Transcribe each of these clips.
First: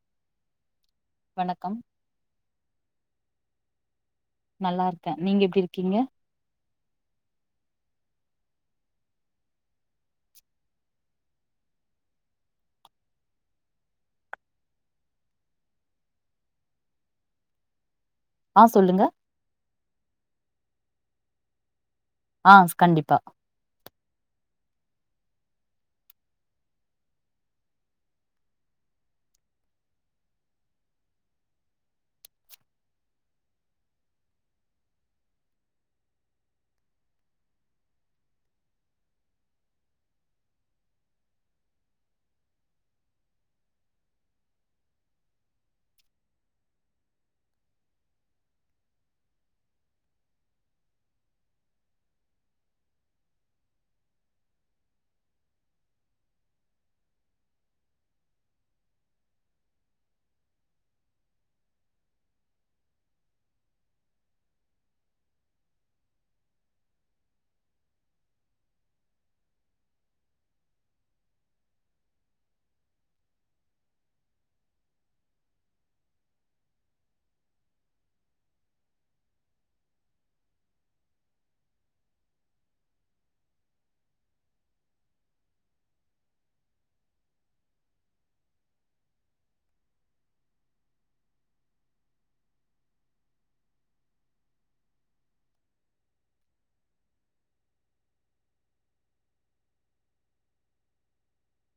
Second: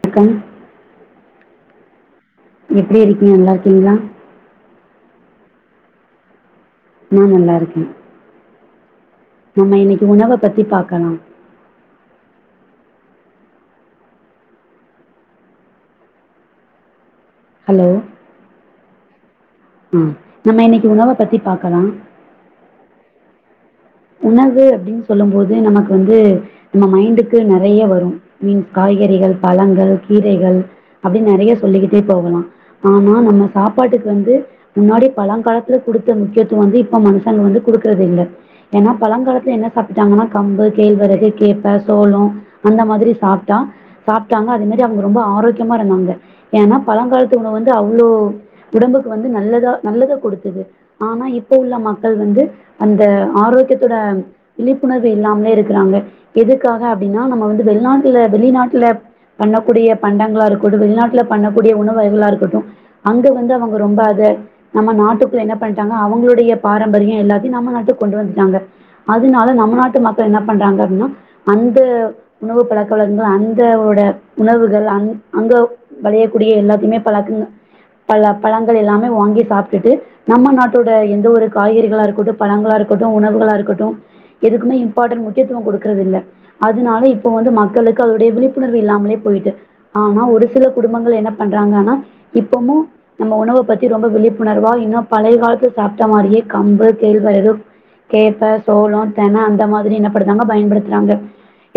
வணக்கம் [inaudible] வணக்கம் எப்படி இருக்கீங்க நல்லா இருக்கீங்களா நல்லா இருக்கே நீங்க எப்டி இருக்கீங்க நான் நல்லா இருக்கேன் நம்ம இன்னைக்கு உணவ பத்தி பாக்கலா ஹலோ ஆ சொல்லுங்க உஹ் நம்ம இன்னைக்கு உணவ பத்தி பாக்கலா ஆஹ் கண்டிப்பா உணவு அப்படின்னு சொல்லும் போது நமக்கு வந்து நம்ம மைண்டுக்கு நிறைய வரும் பீன்ஸ் காய்கறிகள் பழங்கள் கீரைகள் அப்படின்னு நிறைய சொல்லிக்கிட்டே போகலாம் ஆனா நம்ம சாப்பாட்டுக்கு வந்து முன்னாடி பழங்காலத்துல குடுத்த முக்கியத்துவம் வந்து இப்ப மனுஷங்க வந்து குடுக்கறது இல்லை ஏன்னா பழங்காலத்துல என்ன சாப்ட்டாங்கன்னா கம்பு கேழ்வரகு கேப்ப சோளொ அந்த மாதிரி சாப்ட்டா சாப்ட்டாங்க அதே மாதிரி அவங்க ரொம்ப ஆரோக்கியமா இருந்தாங்க ஏன்னா பழங்காலத்து உணவு வந்து அவ்வளோ உடம்புக்கு வந்து நல்லதா நல்லத கொடுத்தது ஆனா இப்போ உள்ள மக்கள் வந்து அந்த ஆரோக் க்கியத்தோட விழிப்புணர்வு இல்லாமலே இருக்கிறாங்க எதுக்காக அப்டின்னா நம்ம வந்து வெளிநாட்டுல வெளிநாட்டுல பண்ணக்கூடிய பண்டங்களா இருக்கட்டு வெளிநாட்டுல பண்ணக்கூடிய உணவு வகைகளா இருக்கட்டு அங்க வந்து அவங்க ரொம்ப அத நம்ம நாட்டுக்குள்ள என்ன பண்ணிட்டாங்க அவங்களுடைய பாரம்பரிய எல்லாத்தையு நம்ம நாட்டு கொண்டு வந்துட்டாங்க அதனால நம்ம நாட்டு மக்கள் என்ன பண்றாங்க அப்படின்னா அந்த உணவு பழக்க வழக்கங்கள் அந்தோட உணவுகள் அஅங்க விளையக்கூடிய எல்லாத்தையுமே பழக்கங்கள் பழ பழங்கள் எல்லாமே வாங்கி சாப்பிட்டுட்டு நம்ம நாட்டோட எந்த ஒரு காய்கறிகளா இருக்கட்டும் பழங்களா இருக்கட்டும் உணவுகளா இருக்கட்டும் ருக்கட்டு எதுக்குமே இம்பார்டண்ட் முக்கியத்துவொ கொடுக்கறது இல்ல அதனால இப்ப வந்து மக்களுக்கு அதுடைய விழிப்புணர்வு இல்லாமலே போயிட்டு ஆனா ஒரு சில குடும்பங்கள் என்ன பண்றாங்கன்னா இப்பமு நம்ம உணவைன பத்தி ரொம்ப விழிப்புணர்வா இன்னு பழைய காலத்து சாப்ட்ட மாரியே கம்பு கேழ்வர கேப்ப சோளம் தென அந்த மாதிரி என்னப்படுறாங்க பயன்படுத்துறாங்க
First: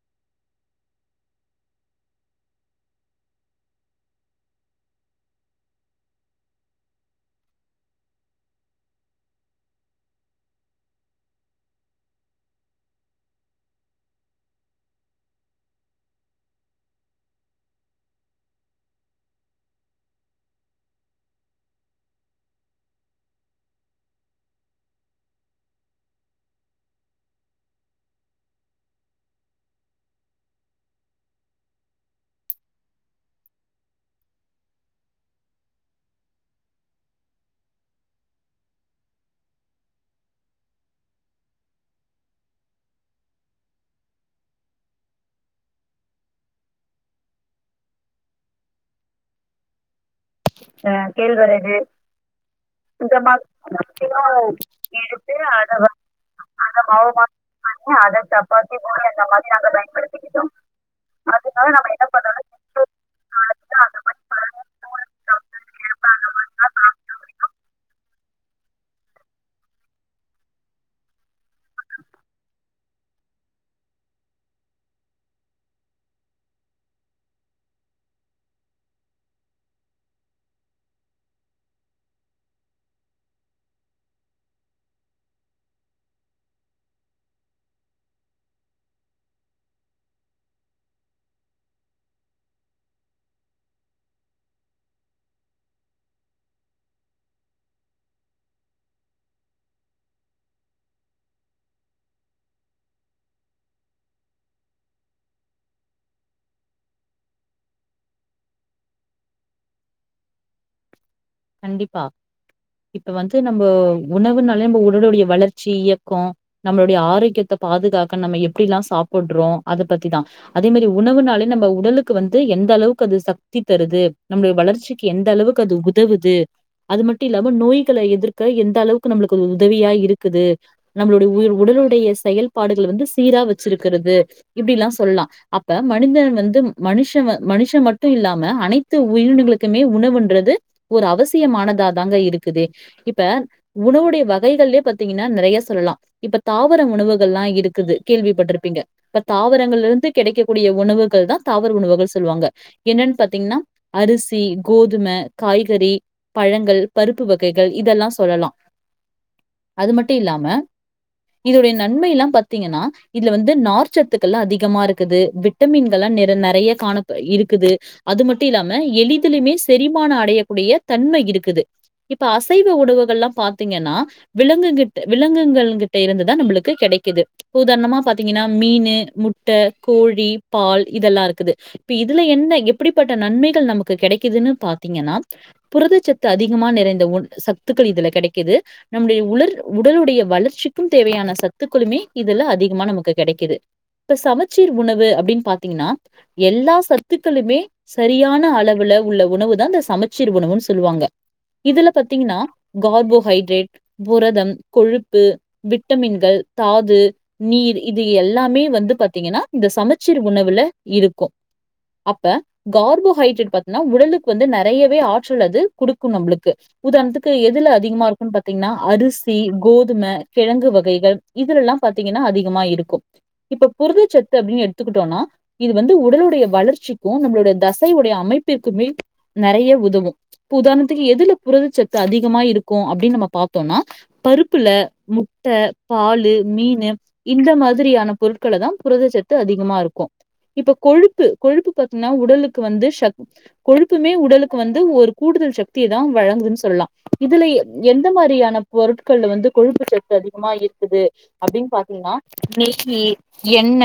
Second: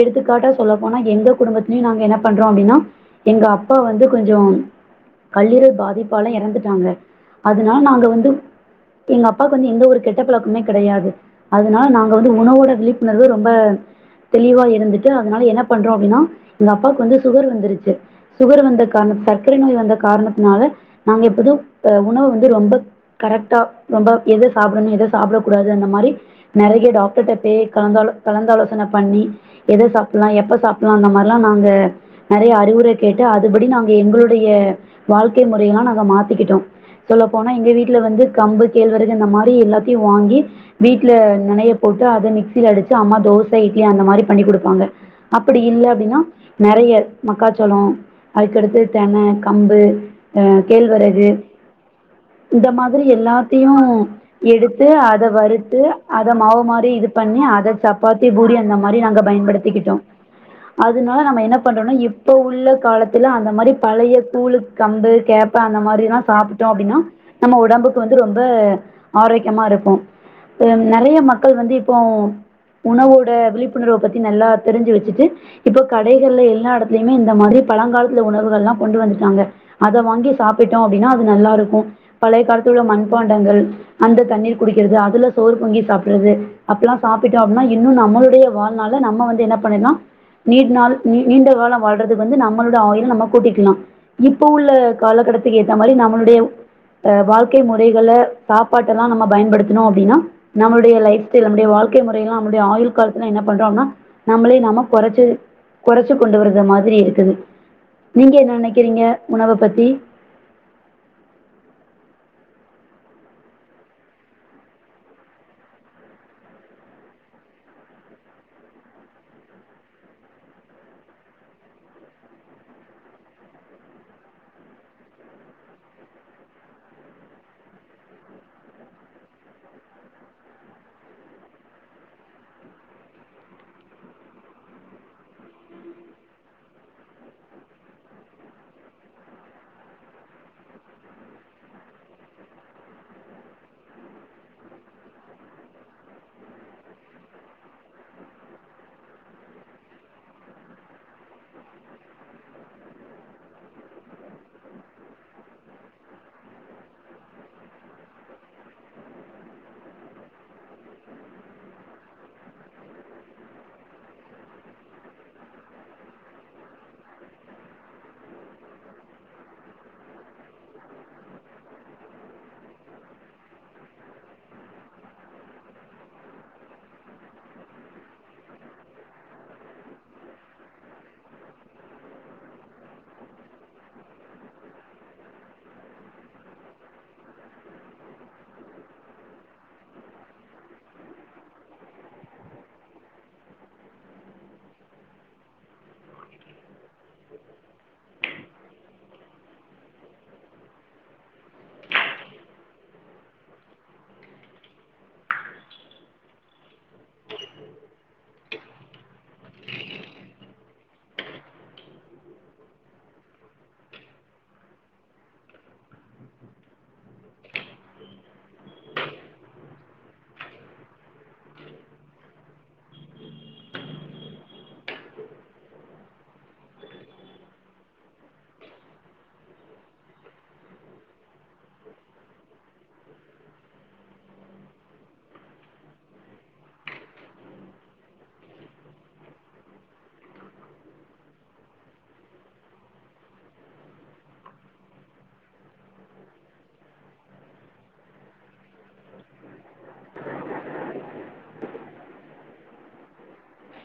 எடுத்துக்காட்டா சொல்லப்போனா எங்க குடும்பத்தலயும் நாங்க என்ன பண்றோம் அப்படின்னா எங்க அப்பா வந்து கொஞ்சம் கல்லீரல் பாதிப்பாலா இறந்துட்டாங்க அதனால நாங்க வந்து எங்க அப்பாவுக்கு வந்து எந்த ஒரு கெட்ட பழக்கமே கிடையாது அதனால நாங்க வந்து உணவோட விழிப்புணர்வு ரொம்ப தெளிவா இருந்துட்டு அதனால என்ன பண்றோம் அப்படின்னா எங்க அப்பாவுக்கு வந்து சுகர் வந்துருச்சு சுகர் வந்த காரண சர்க்கரை நோய் வந்த காரணத்தினால நாங்க எப்போதும் உணவு வந்து ரொம்ப கரெக்டா ரொம்ப எதை சாப்பிடணும் எதை சாப்பிடக் கூடாது அந்த மாதிரி நெறைய டாக்டர்க்ட்ட பேய கலந்தல கலந்தாலோசன பண்ணி எத சாப்பிடலா எப்ப சாப்பிட்லா அந்த மாரிலா நாங்க நறைய அறிவுரை கேட்டு அதுபடி நாங்க எங்களுடைய வாழ்க்கை முறைய எல்லா நாங்க மாத்திக்கிட்டோ சொல்ல போனா எங்க வீட்ல வந்து கம்பு கேழ்வரகு இந்த மாரி எல்லாத்தையு வாங்கி வீட் வீட்டுல நெனைய போட்டு அத மிக்சில அடிச்சு அம்மா தோச இட்லி அந்த மாரி பண்ணி குடுப்பாங்க அப்படி இல்ல அப்டின்னா நெறைய மக்காச்சோளம் அதுக்கடுத்து தென கம்பு அ கேள்வரகு கேழ்வரகு இந்த மாதிரி எல்லாத்தியு எடுத்து அதை வறுத்து அத மாவு அந்த மாரி இது மாவு பண்ணி அத மாத்தி சப்பாத்தி பூரி அந்த மாரி பூரி நாங்க மாரி நாங்க பயன்படுத்திகிட்டோ பயன்படுத்திக்கிட்டோ அதுனால நம்ம என்ன அதனால நம்ம பண்றோன்னா இப்ப உள்ள பண்ணோனா காலத்துல அந்த மாரி பழைய கூலு கம்பு இப்ப அந்த மாரில்லா சாப்ட்டோ அப்டின்னா நம்ம உடம்புக்கு வந்து ரொம்ப ஆரோக்கியமா இருக்கு நெறய மக்கள் வந்து இப்போ உணவோட விழிப்புணர்வ பத்தி நல்லா தெரிஞ்சு வச்சுட்டு இப்போ கடைகள்ல எல்லா எடத்லயுமே இந்த மாரி பழாங்காலத்து உணவுகள்லா கொண்டு வந்துட்டாங்க அத வாங்கி சாப்பிட்டோ அப்படின்னா அது நல்லா இருக்கு பழைய காலத்துல மண்பாண்டங்கள் அந்த தண்ணீர் குடிக்கிறது அதுல சோறு பொங்கி சாப்பிறது அப்டில்லா சாப்பிட்டோ அப்படின்னா இன்னு நம்மளுடைய வாழ்நாள் நம்ம வந்து என்ன பண்ணலா நீண்ட நாள் நீ நீண்ட காலம் வாழ்றது வந்து நம்மளோட ஆயில நம்ம கூட்டிக்கிலா இப்போ உள்ள காலகட்டத்துக்கு ஏத்தா மாரி நம்மளுடைய அ வாழ்க்கை முறைகள சாப்பாட்டல்லா நம்ம பயன்படுத்தனோ அப்டினா நம்மளுடைய லைஃப் ஸ்டைல் நம்முடைய வாழ்க்கை முறையலா நம்மடைய ஆயுள் காலத்துல என்ன பண்றோ அப்டினா நம்மளே நாம கொறச்சு கொறச்சு கொண்டு வருகிற மாதிரி இருக்குது நீங்க என்ன நினைக்கிறீங்க உணவ பத்தி கண்டிப்பா இப்ப வந்து நம்ப உணவுனாலே நம்ம உடலுடைய வளர்ச்சி இயக்கோ நம்மளுடைய ஆரோக்கியத்த பாதுகாக்க நம்ம எப்டிலா சாப்புட்றோ அத பத்திதான் அதே மேரி உணவுனாலே நம்ம உடலுக்கு வந்து எந்த அளவுக்கு அது சக்தி தருது நம்மளுடைய வளர்ச்சிக்கு எந்த அளவுக்கு அது உ தவுது அது மட்டு இல்லாம நோய்கள எதிர்க்க எந்த அளவுக்கு நம்ளுக்கு உதவியா இருக்குது நம்மளுடைய உடலுடைய செயல்பாடுககள வந்து சீரா வச்சிருக்கிறது இப்டிலா சொல்லா அப்ப மனிதன் வந்து மனுஷ மனுஷன் மட்டு இல்லாம அனைத்து உயிரினங்களுக்குமே உணவுன்றது ஒரு அவசியமானதாதாங்க இருக்குதே இப்ப உணவுடைய வகைகள்ளயே பாத்தீங்கன்னா நெறையா சொல்லலா இப்ப தாவர உணவுகள்லாம் இருக்குது கேள்விப்பட்டிருப்பீங்க இப்ப தாவரங்கள்ல இருந்து கிடைக்கக்கூடிய உணவுகள்தா தாவர உணவுகள் சொல்வாங்க என்னன் பாத்தீங்கன்னா அரிசி கோதும காய்க சரி பழங்கள் பருப்பு வகைகள் இதெல்லா சொல்லலா அது மட்டு இல்லாம இதுடைய நன்மைலா பாத்தீங்கன்னா இதுல வந்து நார்ச்சத்துக்கள்லா அதிகமா இருக்குது விட்டமின்கள்ல்லா நிற நறைய காணப் இருக்குது அது மட்டு இல்லாம எளிதுலயுமே செரிமானோ அடையக் கூடிய தன்மை இருக்குது இப்ப அசைவ உணவுகள்லா பாத்தீங்கன்னா விலங்குங்கிட்ட விலங்குகள்கிட்ட இருந்துதா நம்மளுக்கு கெடைக்கிது உதாரணமா பாத்தீங்கனா மீனு முட்ட கோழி பால் இதெல்லாருக்குது இப்ப இதுல என்ன எப்படிப்பட்ட நன்மைகள் நமக்கு கெடைக்குதுன்னு பாத்தீங்கன்னா புரதச்சத்து அதிகமா நெறைந்த உன் சத்துக்கள் இதுல கெடைக்கிது நம்முடைய உலர் உடலுடைய வளர்ச்சிக்கு தேவையான சத்துக்களுமே இதுல அதிகமா நமக்கு கெடைக்குது இப்ப சமச்சீர் உணவு அப்படின் பாத்தீங்கன்னா எல்லா சத்துக்களுமே சரியான அளவுல உள்ள உணவு தா இந்த சமச் சீர் உணவுன் சொல்வாங்க இதுல பாத்தீங்னா கார்போஹைட்ரேட் புரதம் கொழுப்பு விட்டமின்கள் தாது நீர் இது எல்லாமே வந்து பாத்தீங்கனா இந்த சமச்சீர் உணவுல இருக்கு அப்ப கார்போஹைட்ரேட் பாத்னா உடலுக்கு வந்து நெறய வே ஆற்றல் அது குடுக்கு நம்ளுக்கு உதாரணத்துக்கு எதுல அதிகமா இருக்கும்னு பாத்தீங்ன்னா அரிசி கோதும கிழங்கு வகைகள் இதுலலா பாத்தீங்கன்னா அதிகமா இருக்கு இப்ப புருதச்சத்து அப்டின்னு எடுத்துக்கிட்டோனா இது வந்து உடலுடைய வளர்ச்சிக்கு நம்மளோட தசையுடைய அமைப்பிற்குமே நெறய உதவு இப்ப உதாரணத்துக்கு எதுல புரதச்சத்து அதிகமா இருக்கு அப்டின்ன நம்ம பாத்தோம்னா பருப்புல முட்ட பாலு மீனு இந்த மாதிரியான பொருட்களதா புரதச்சத்து அதிகமா இருக்கு இப்ப கொழுப்பு கொழுப்பு பாத்தீங்னா உடலுக்கு வந்து ஷக் கொழுப்புமே உடலுக் வந்து ஒரு கூடுதல் ஷக்திதா வழங்குன்னு சொல்லா இதுல எந்த மாரியான பொருட்கள் வந்து கொழுப்பு சத்து அதிகமா இருக்குது அப்படின் பாத்தீங்ன்னா நெய்யி எண்ண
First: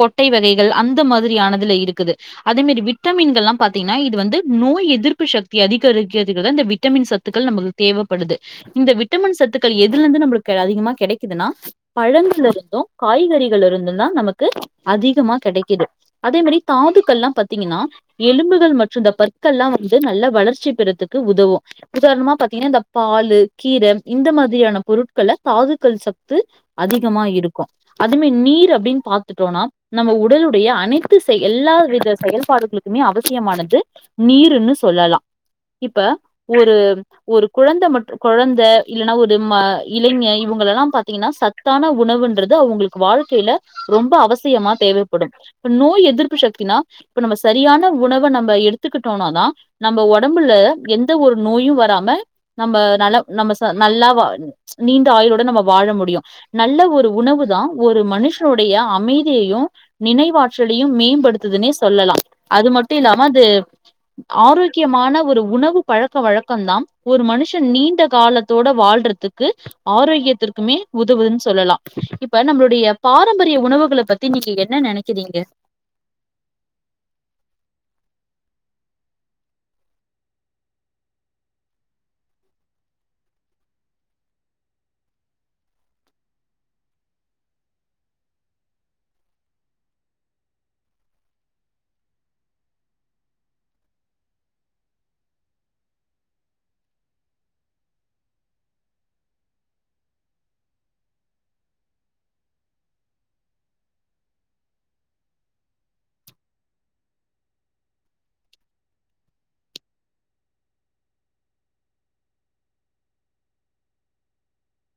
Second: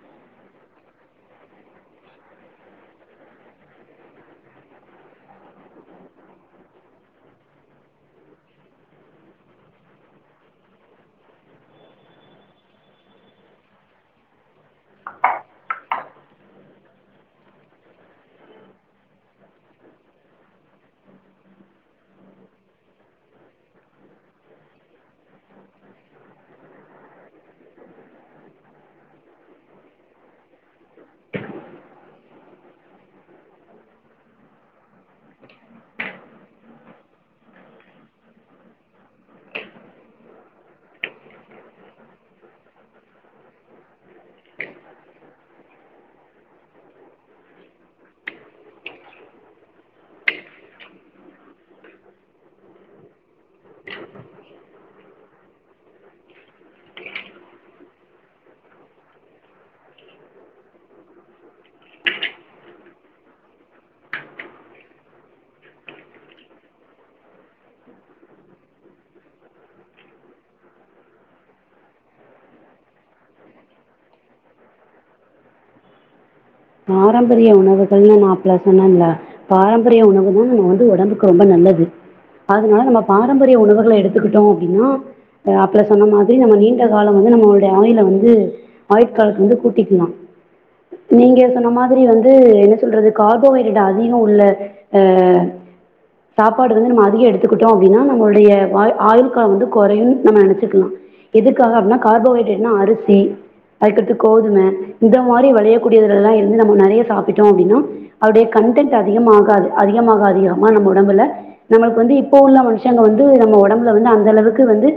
கொட்டை வகைகள் அந்த மாதிரியானதுல இருக்குது அதே மேரி விட்டமின்கல்லா பாத்தீங்னா இது வந்து நோய் எதிர்ப்பு சக்தி அதிகரிக்கிறதுக்காக இந்த விட்டமின் சத்துக்கள் நம்பளுக்கு தேவபடுது இந்த விட்டமின் சத்துக்கள் எதுலிருந்து நம்மளுக்கு அதிகமா கெடைக்கிதுனா பழங்கள்ல இருந்து காய்கறிகள்ள இருந்தும்தா நமக்கு அதிகமா கெடைக்கிது அதே மேரி தாதுக்கல்லா பாத்தீங்கன்னா எலும்புகள் மற்று க்கல்லா வந்து நல்ல வளர்ச்சி பெரத்துக்கு உதவு உதாரணமா பா்த்தீங்கன்னா இந்த பாலு கீர இந்த மாதிரியான பொருட்கல தாதுக்கல் சத்து அதிகமா இருக்கு அதுமே நீர் அப்படின் பாத்துட்டோனா நம்ம உடலுடைய அனைத்து எல்லா வித செயல்பாடுகளுக்குமே அவசியமானது நீர்ருன்னு சொல்லலா இப்ப ஒரு ஒரு குழந்த மற்று கொழந்த இல்லன்னா ஒரு ம இளைஞ இவங்களல்லா பாத்தீங்கன்னா சத்தான உணவுன்றது அவுங்களுக்கு வாழ்க்கைல ரொம்ப அவசியமா தேவைப்படும் இப்ப நோய் எதிர்ப்பு ஷக்தினா இப்ப நம்ம சரியான உணவ நம்ம எடுத் துக்கிட்டோனாதா நம்ம ஒடம்புல எந்த ஒரு நோயு வராம நம்ம நல்ல நம்ம நல்லா நீண்ட ஆயுளோட நம்ம வாழ முடியு நல்ல ஒரு உணவு தான் ஒரு மனுஷருடைய அமைதியையும் நினைவாற்றலியு மேம்படுத்துதுன்னே சொல்லலா அது மட்டு இல்லாம அது ஆரோக்கியமான ஒரு உணவு பழக்க வழக்கந்தா ஒரு மனுஷன் நீண்ட காலத்தோட வாழ்றதுக்கு ஆரோக்கியத்திற்குமே உதவுதுன்னு சொல்லலா இப்ப நம்மளுடைய பாரம்பரிய உணவுகளை பத்தி நீங்க என்ன நெனக்கிறீங்க பாரம்பரிய உணவுகள்னு நா ஆப்ல சொன்னேன்ல பாரம்பரிய உணவு தான் நம்ம வந்து உடம்புக்கு ரொம்ப நல்லது அதுனால நம்ம பாரம்பரிய உணவுகள எடுத்துக்கிட்டோ அப்படின்னா ஆப்ல சொன்ன மாதிரி நம்ம நீண்ட காலோ வந்து நம்மளுடைய ஆயில வந்து ஆயுட்காலத்த வந்து கூட்டிக்கிலா நீங்க சொன்ன மாதிரி வந்து என்ன சொல்றது கார்போஹைட்ரேட் அதிகோ உள்ள சாப்பாடு வந்து நம்ம அதிகோ எடுத்துக்கிட்டோ அப்படின்னா நம்மளுடைய ஆயுள் காலோ வந்து கொறையு நம்ம நெனச்சுக்கலா எதற்காக அப்படினா கார்போஹைட்ரேட்னா அரிசி அதுக்கடுத்து கோதும இந்த மாரி விளயக்கூடியதுலா வந்து நம்ம நெறைய சாப்பிட்டோ அப்டினா அதுடைய கன்டென்ட் அதிகமாகாது அதிகமாக அதிகமா நம்ம ஒடம்புல நம்மலுக்கு வந்து இப்போ உள்ள மனுஷங்க வந்து நம்ம ஒடம்புல வந்து அந்தளவுக்கு வந்து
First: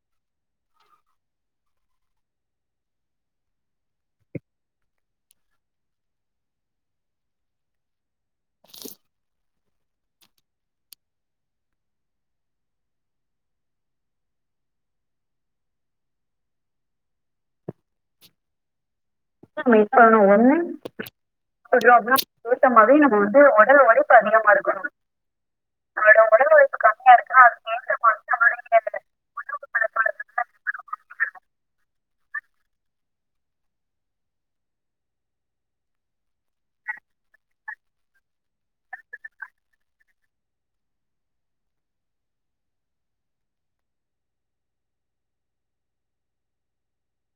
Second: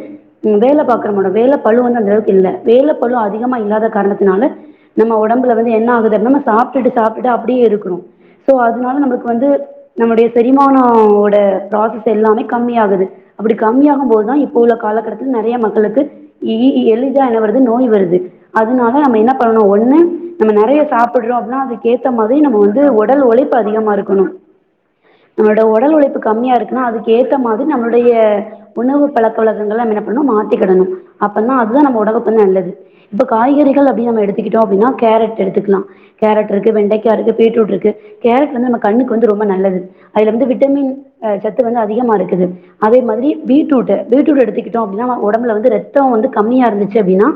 வேல பாக்கிறவங்களோட வேல பலு வந்து அந்த அளவுக்கு இல்ல வேல பலு அதிகமா இல்லாத காரணத்தினால நம்ம ஒடம்புல வந்து என்ன ஆகுது நம்ம சாப்டுட்டு சாப்டுட்டு அப்படியே இருக்கோ சோ அதுனால நமலுக்கு வந்து நம்முடைய செரிமானோ ஓட ப்ராசாஸ் எல்லாமே கம்மியாகுது அப்டி கம்மியாகும்போதுதா இப்ப உள்ள காலகட்டத்துக்கு நெறைய மக்களுக்கு எளிதா [unintelligible] து நோய் வருது அதுனால நம்ம என்ன பண்ணணு ஒண்ணு இப்ப நம்ம ஒண்ணு நெறைய சாப் னா சொல்றோம் அதுக்கேத்த அப்டின்னா மாதிரி நம்ம ஏத்த வந்து மாதிரி நம்ம ஒடல் வந்து உழைப்பு உடல் உழைப்பு அதிகமாருக்கணு அதிகமா இருக்கணும் நம்மோட ஒடல் நம்மளோட உழைப்பு கம்மியா உடல் உழைப்பு இருக்குனா கம்மியா அதுக்கேத்த இருக்குன்னா மாதிரி அதுக்கு ஏத்த நம்முடைய மாதிரி உணவு பழக்க வழக்கங்கள என்ன பண்ணனு மாத்திக்கிடணு உடம்புக்கு நல்லது இப்ப காய்கறிகள் அப்டின் நம்ம எடுத்துக்கிட்டோ அப்படின்னா கேரட் எடுத்துக்லா கேரட் இருக்கு வெண்டைக்கா இருக்கு பீட்ரூட் இருக்கு கேரட் வந்து நம்ம கண்ணுக்கு வந்து ரொம்ப நல்லது அதுல வந்து விட்டமின் சத்து வந்து அதிகமாக இருக்குது அதே மாதிரி பீட்ரூட் பீட்ரூட் எடுத்துக்கிட்டோ அப்படின்னா ஒடம்புல வந்து ரத்ததோ வந்து கம்மியா இருந்துச்சு அப்டின்னா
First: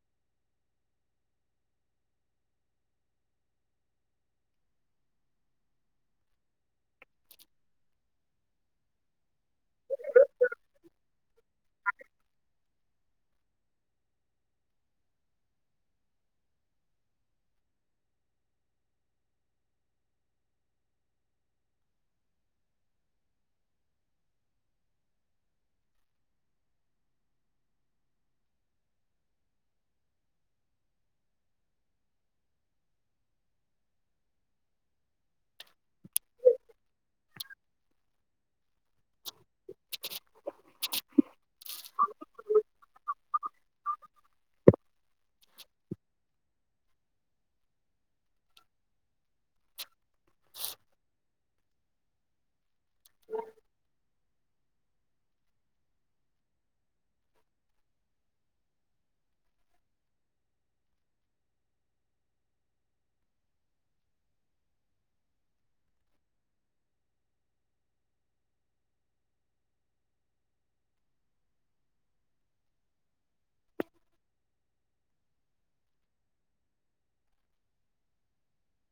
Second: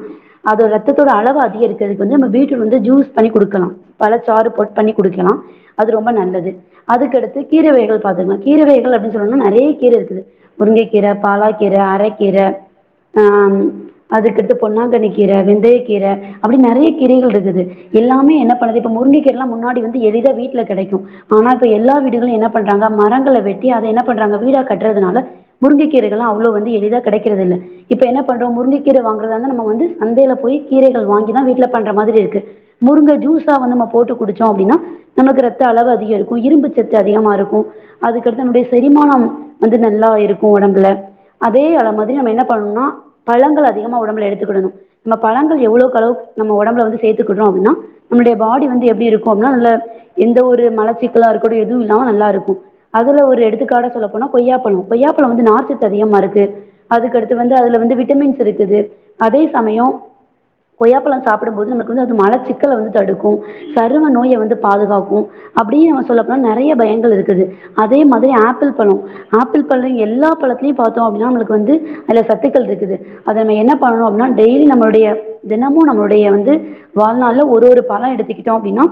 அதோட ரத்தோட அளவு அதிகரிக்றதுக்கு வந்து வந்து நம்ம பீட்ரூட் வந்து ஜூஸ் பண்ணி குடுக்கலா பல சாறு போட் பண்ணி குடிக்கலா அது ரொம்ப நல்லது அதுக்கடுத்து கீரைவகைகள் பாத்தீங்கனா கீரைவகைகள் அப்படின்னு சொல்லணும்னா நெறய கீர இருக்குது முருங்கைக்கீர பாலாக்கீர அரைக்கீர ஆஹ் அதுக்கடுத்து பொன்னாங்கன்னி கீர வெந்தய கீர அப்டி நெறய கீரைகள்ருக்குது எல்லாமே என்ன பண்ணுது இப்ப முருங்க கீரலா முன்னாடி வந்து எளிதா வீட்ல கெடைக்கு ஆனா இப்ப எல்லா வீடுகளு என்ன பண்றாங்க மரங்கள வெட்டி அத என்ன பன்றாங்க வீடா கற்றதுனால முருங்கை கீரைங்கலா அவ்ளோ எளிதா கெடக்கிறதில்ல இப்ப என்ன பண்றோ முருங்க கீர வாங்கிறதா இருந்தா நம்ம வந்து சந்தைல போய் கீரைகள் வாங்கிதா வீட்ல பண்ற மாதிரி இருக்கு முருங்க ஜூஸ் சா வந்து நம்ம போட்டு குடிச்சோ அப்படின்னா நமக்கு ரத்த அளவு அதிகரிக்கும் இரும்பு சத்து அதிகமாருக்கு அதுக்கடுத்து வந்து செரிமானம் வந்து நல்லா இருக்கும் ஒடம்புல அதே அத மாதிரி நம்ம என்ன பண்ணுனா பழங்கள் அதிகமா உடம்புல எடுத்துக்கிடணும் நம்ம பழங்கள் எவ்லோக்களவு நம்ம ஒடம்ல வந்து சேர்த்துக்கடுறோ அப்படின்னா நம்முடைய பாடி வந்து எப்படி இருக்கு அப்டினா நல்ல எந்த ஒரு மலச்சிக்கல்லா இருக்கடும் எதுவும் இல்லாம நல்லா இருக்கு அதுல ஒரு எடுத்துக்காட்டு சொல்லப்போனா கொய்யாப்பழ கொய்யாப்பழ வந்து நாார்ச்சத்து அதிகமா இருக்கு அதுக்கடுத்து வந்து அதுல வந்து விட்டமின்ஸ்ருக்குது அதே சமயோ கொய்யாப்பழ சாப்பிடும்போது நமக்கு வந்து அது மலச்சிக் கல வந்து தடுக்கு சரும நோய வந்து பாதுகாக்கு அப்டியே நம்ம சொல்லபோனா நெறய பயன்கள் இருக்குது அதே மாதிரி ஆப்பிள் பழ ஆப்பிள் பழ எல்லா பழத்லயு பாத்தோ அப்டினா நமலுக்கு வந்து அதுல சத்துக்கள்ருக்குது அத நம்ம என்ன பன்றோ அப்டினா டெயிலி நம்மளுடைய தினமும் நம்மலுடைய வந்து வா ழ்நாள்ல ஒரு ஒரு பழ எடுத்துக்கிட்டோ அப்டினா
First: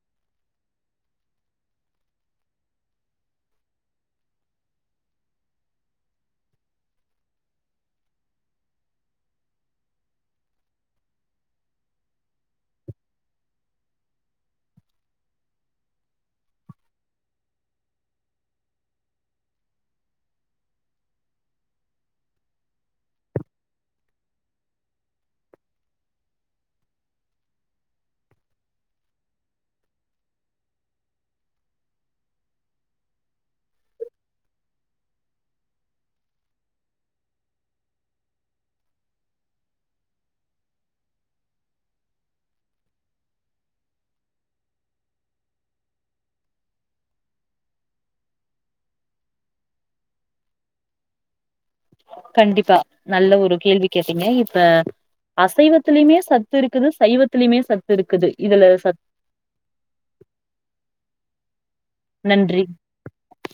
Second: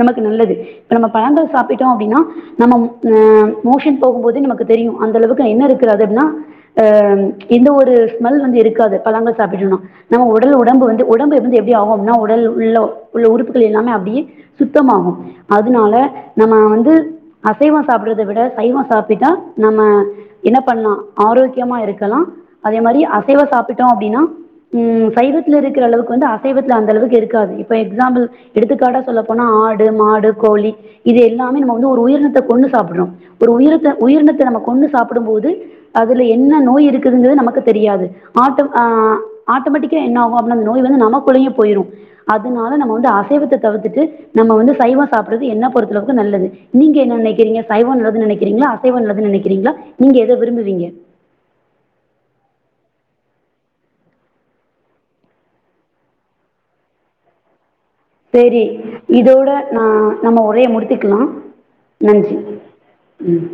நமக்கு நல்லது நம்ம பழங்கள் சாப்பிட்டோ அப்டினா நம மோஷன் போகும்போது நமக்கு தெரியு அந்த அளவுக்கு என்னருக்கு அது அப்டின்னா எந்த ஒரு ஸ்மெல் வந்து இருக்காது பழங்கள் சாப்பிட்டோனா நம்ம ஒடல் உடம்பு வந்து உடம்புவந்து எப்டி ஆகு அப்டினா உடல் உள்ள உள்ள உறுப்புகள் எல்லாமே அப்படியே சுத்தமாகு அதுனால நம்ம வந்து அசைவோ சாப்புட்றத விட சைவோ சாப்பிட்டா நம்ம என்ன பண்லா ஆரோக்கியமா இருக்கலா அதே மாரி அசைவோ சாப்பிட்டோ அப்டின்னா ம் சைவத்ல இருக்ற அளவுக்கு வந்து அசைவத்ல அந்த அளவுக் இப்ப எக்ஸாம்பில் எடுத்துக்காட்டா சொல்லப்போனா ஆடு மாடு கோழி இது எல்லாமே நம்ம வந்து ஒரு உயிரினத்த கொன்னு சாப்புட்றோ ஒரு உயிரினத உயினத்த நம்ம கொண்னு சாப்டும் போது அதுல என்ன நோய் இருக்குதுங்றது நமக்கு தெரியாது ஆட்டோ ஆ ஆட்டோமேட்டிக்கா என்ன ஆகு அப்டினா அந்த நோய் வந்து நமக்குள்ளயே போயிரு அதுனால நாம வந்து அசைவத்தை தவிர்த்துட்டு நம்ம வந்து சைவோ சாப்பிடுறது என்ன பொறுத்தளவுக்கு நல்லது நீங்க என்ன நினைக்கிறீங்க சைவோ நல்லதுனு நினைக்கிறீங்களா அசைவோ நல்லதுன்னு நெனக்றீங்ளா நீங்க எத விரும்புவீங்க கண்டிப்பா நல்ல ஒரு கேள்வி கேட்டீங்க இப்ப அசைவத்திலயுமே சத்து இருக்குது சைவத்திலயுமே சத் இருக்குது சேரி இதுல இதோட நா நம்ம உரைய முடித்துக்கலா நன்றி ம்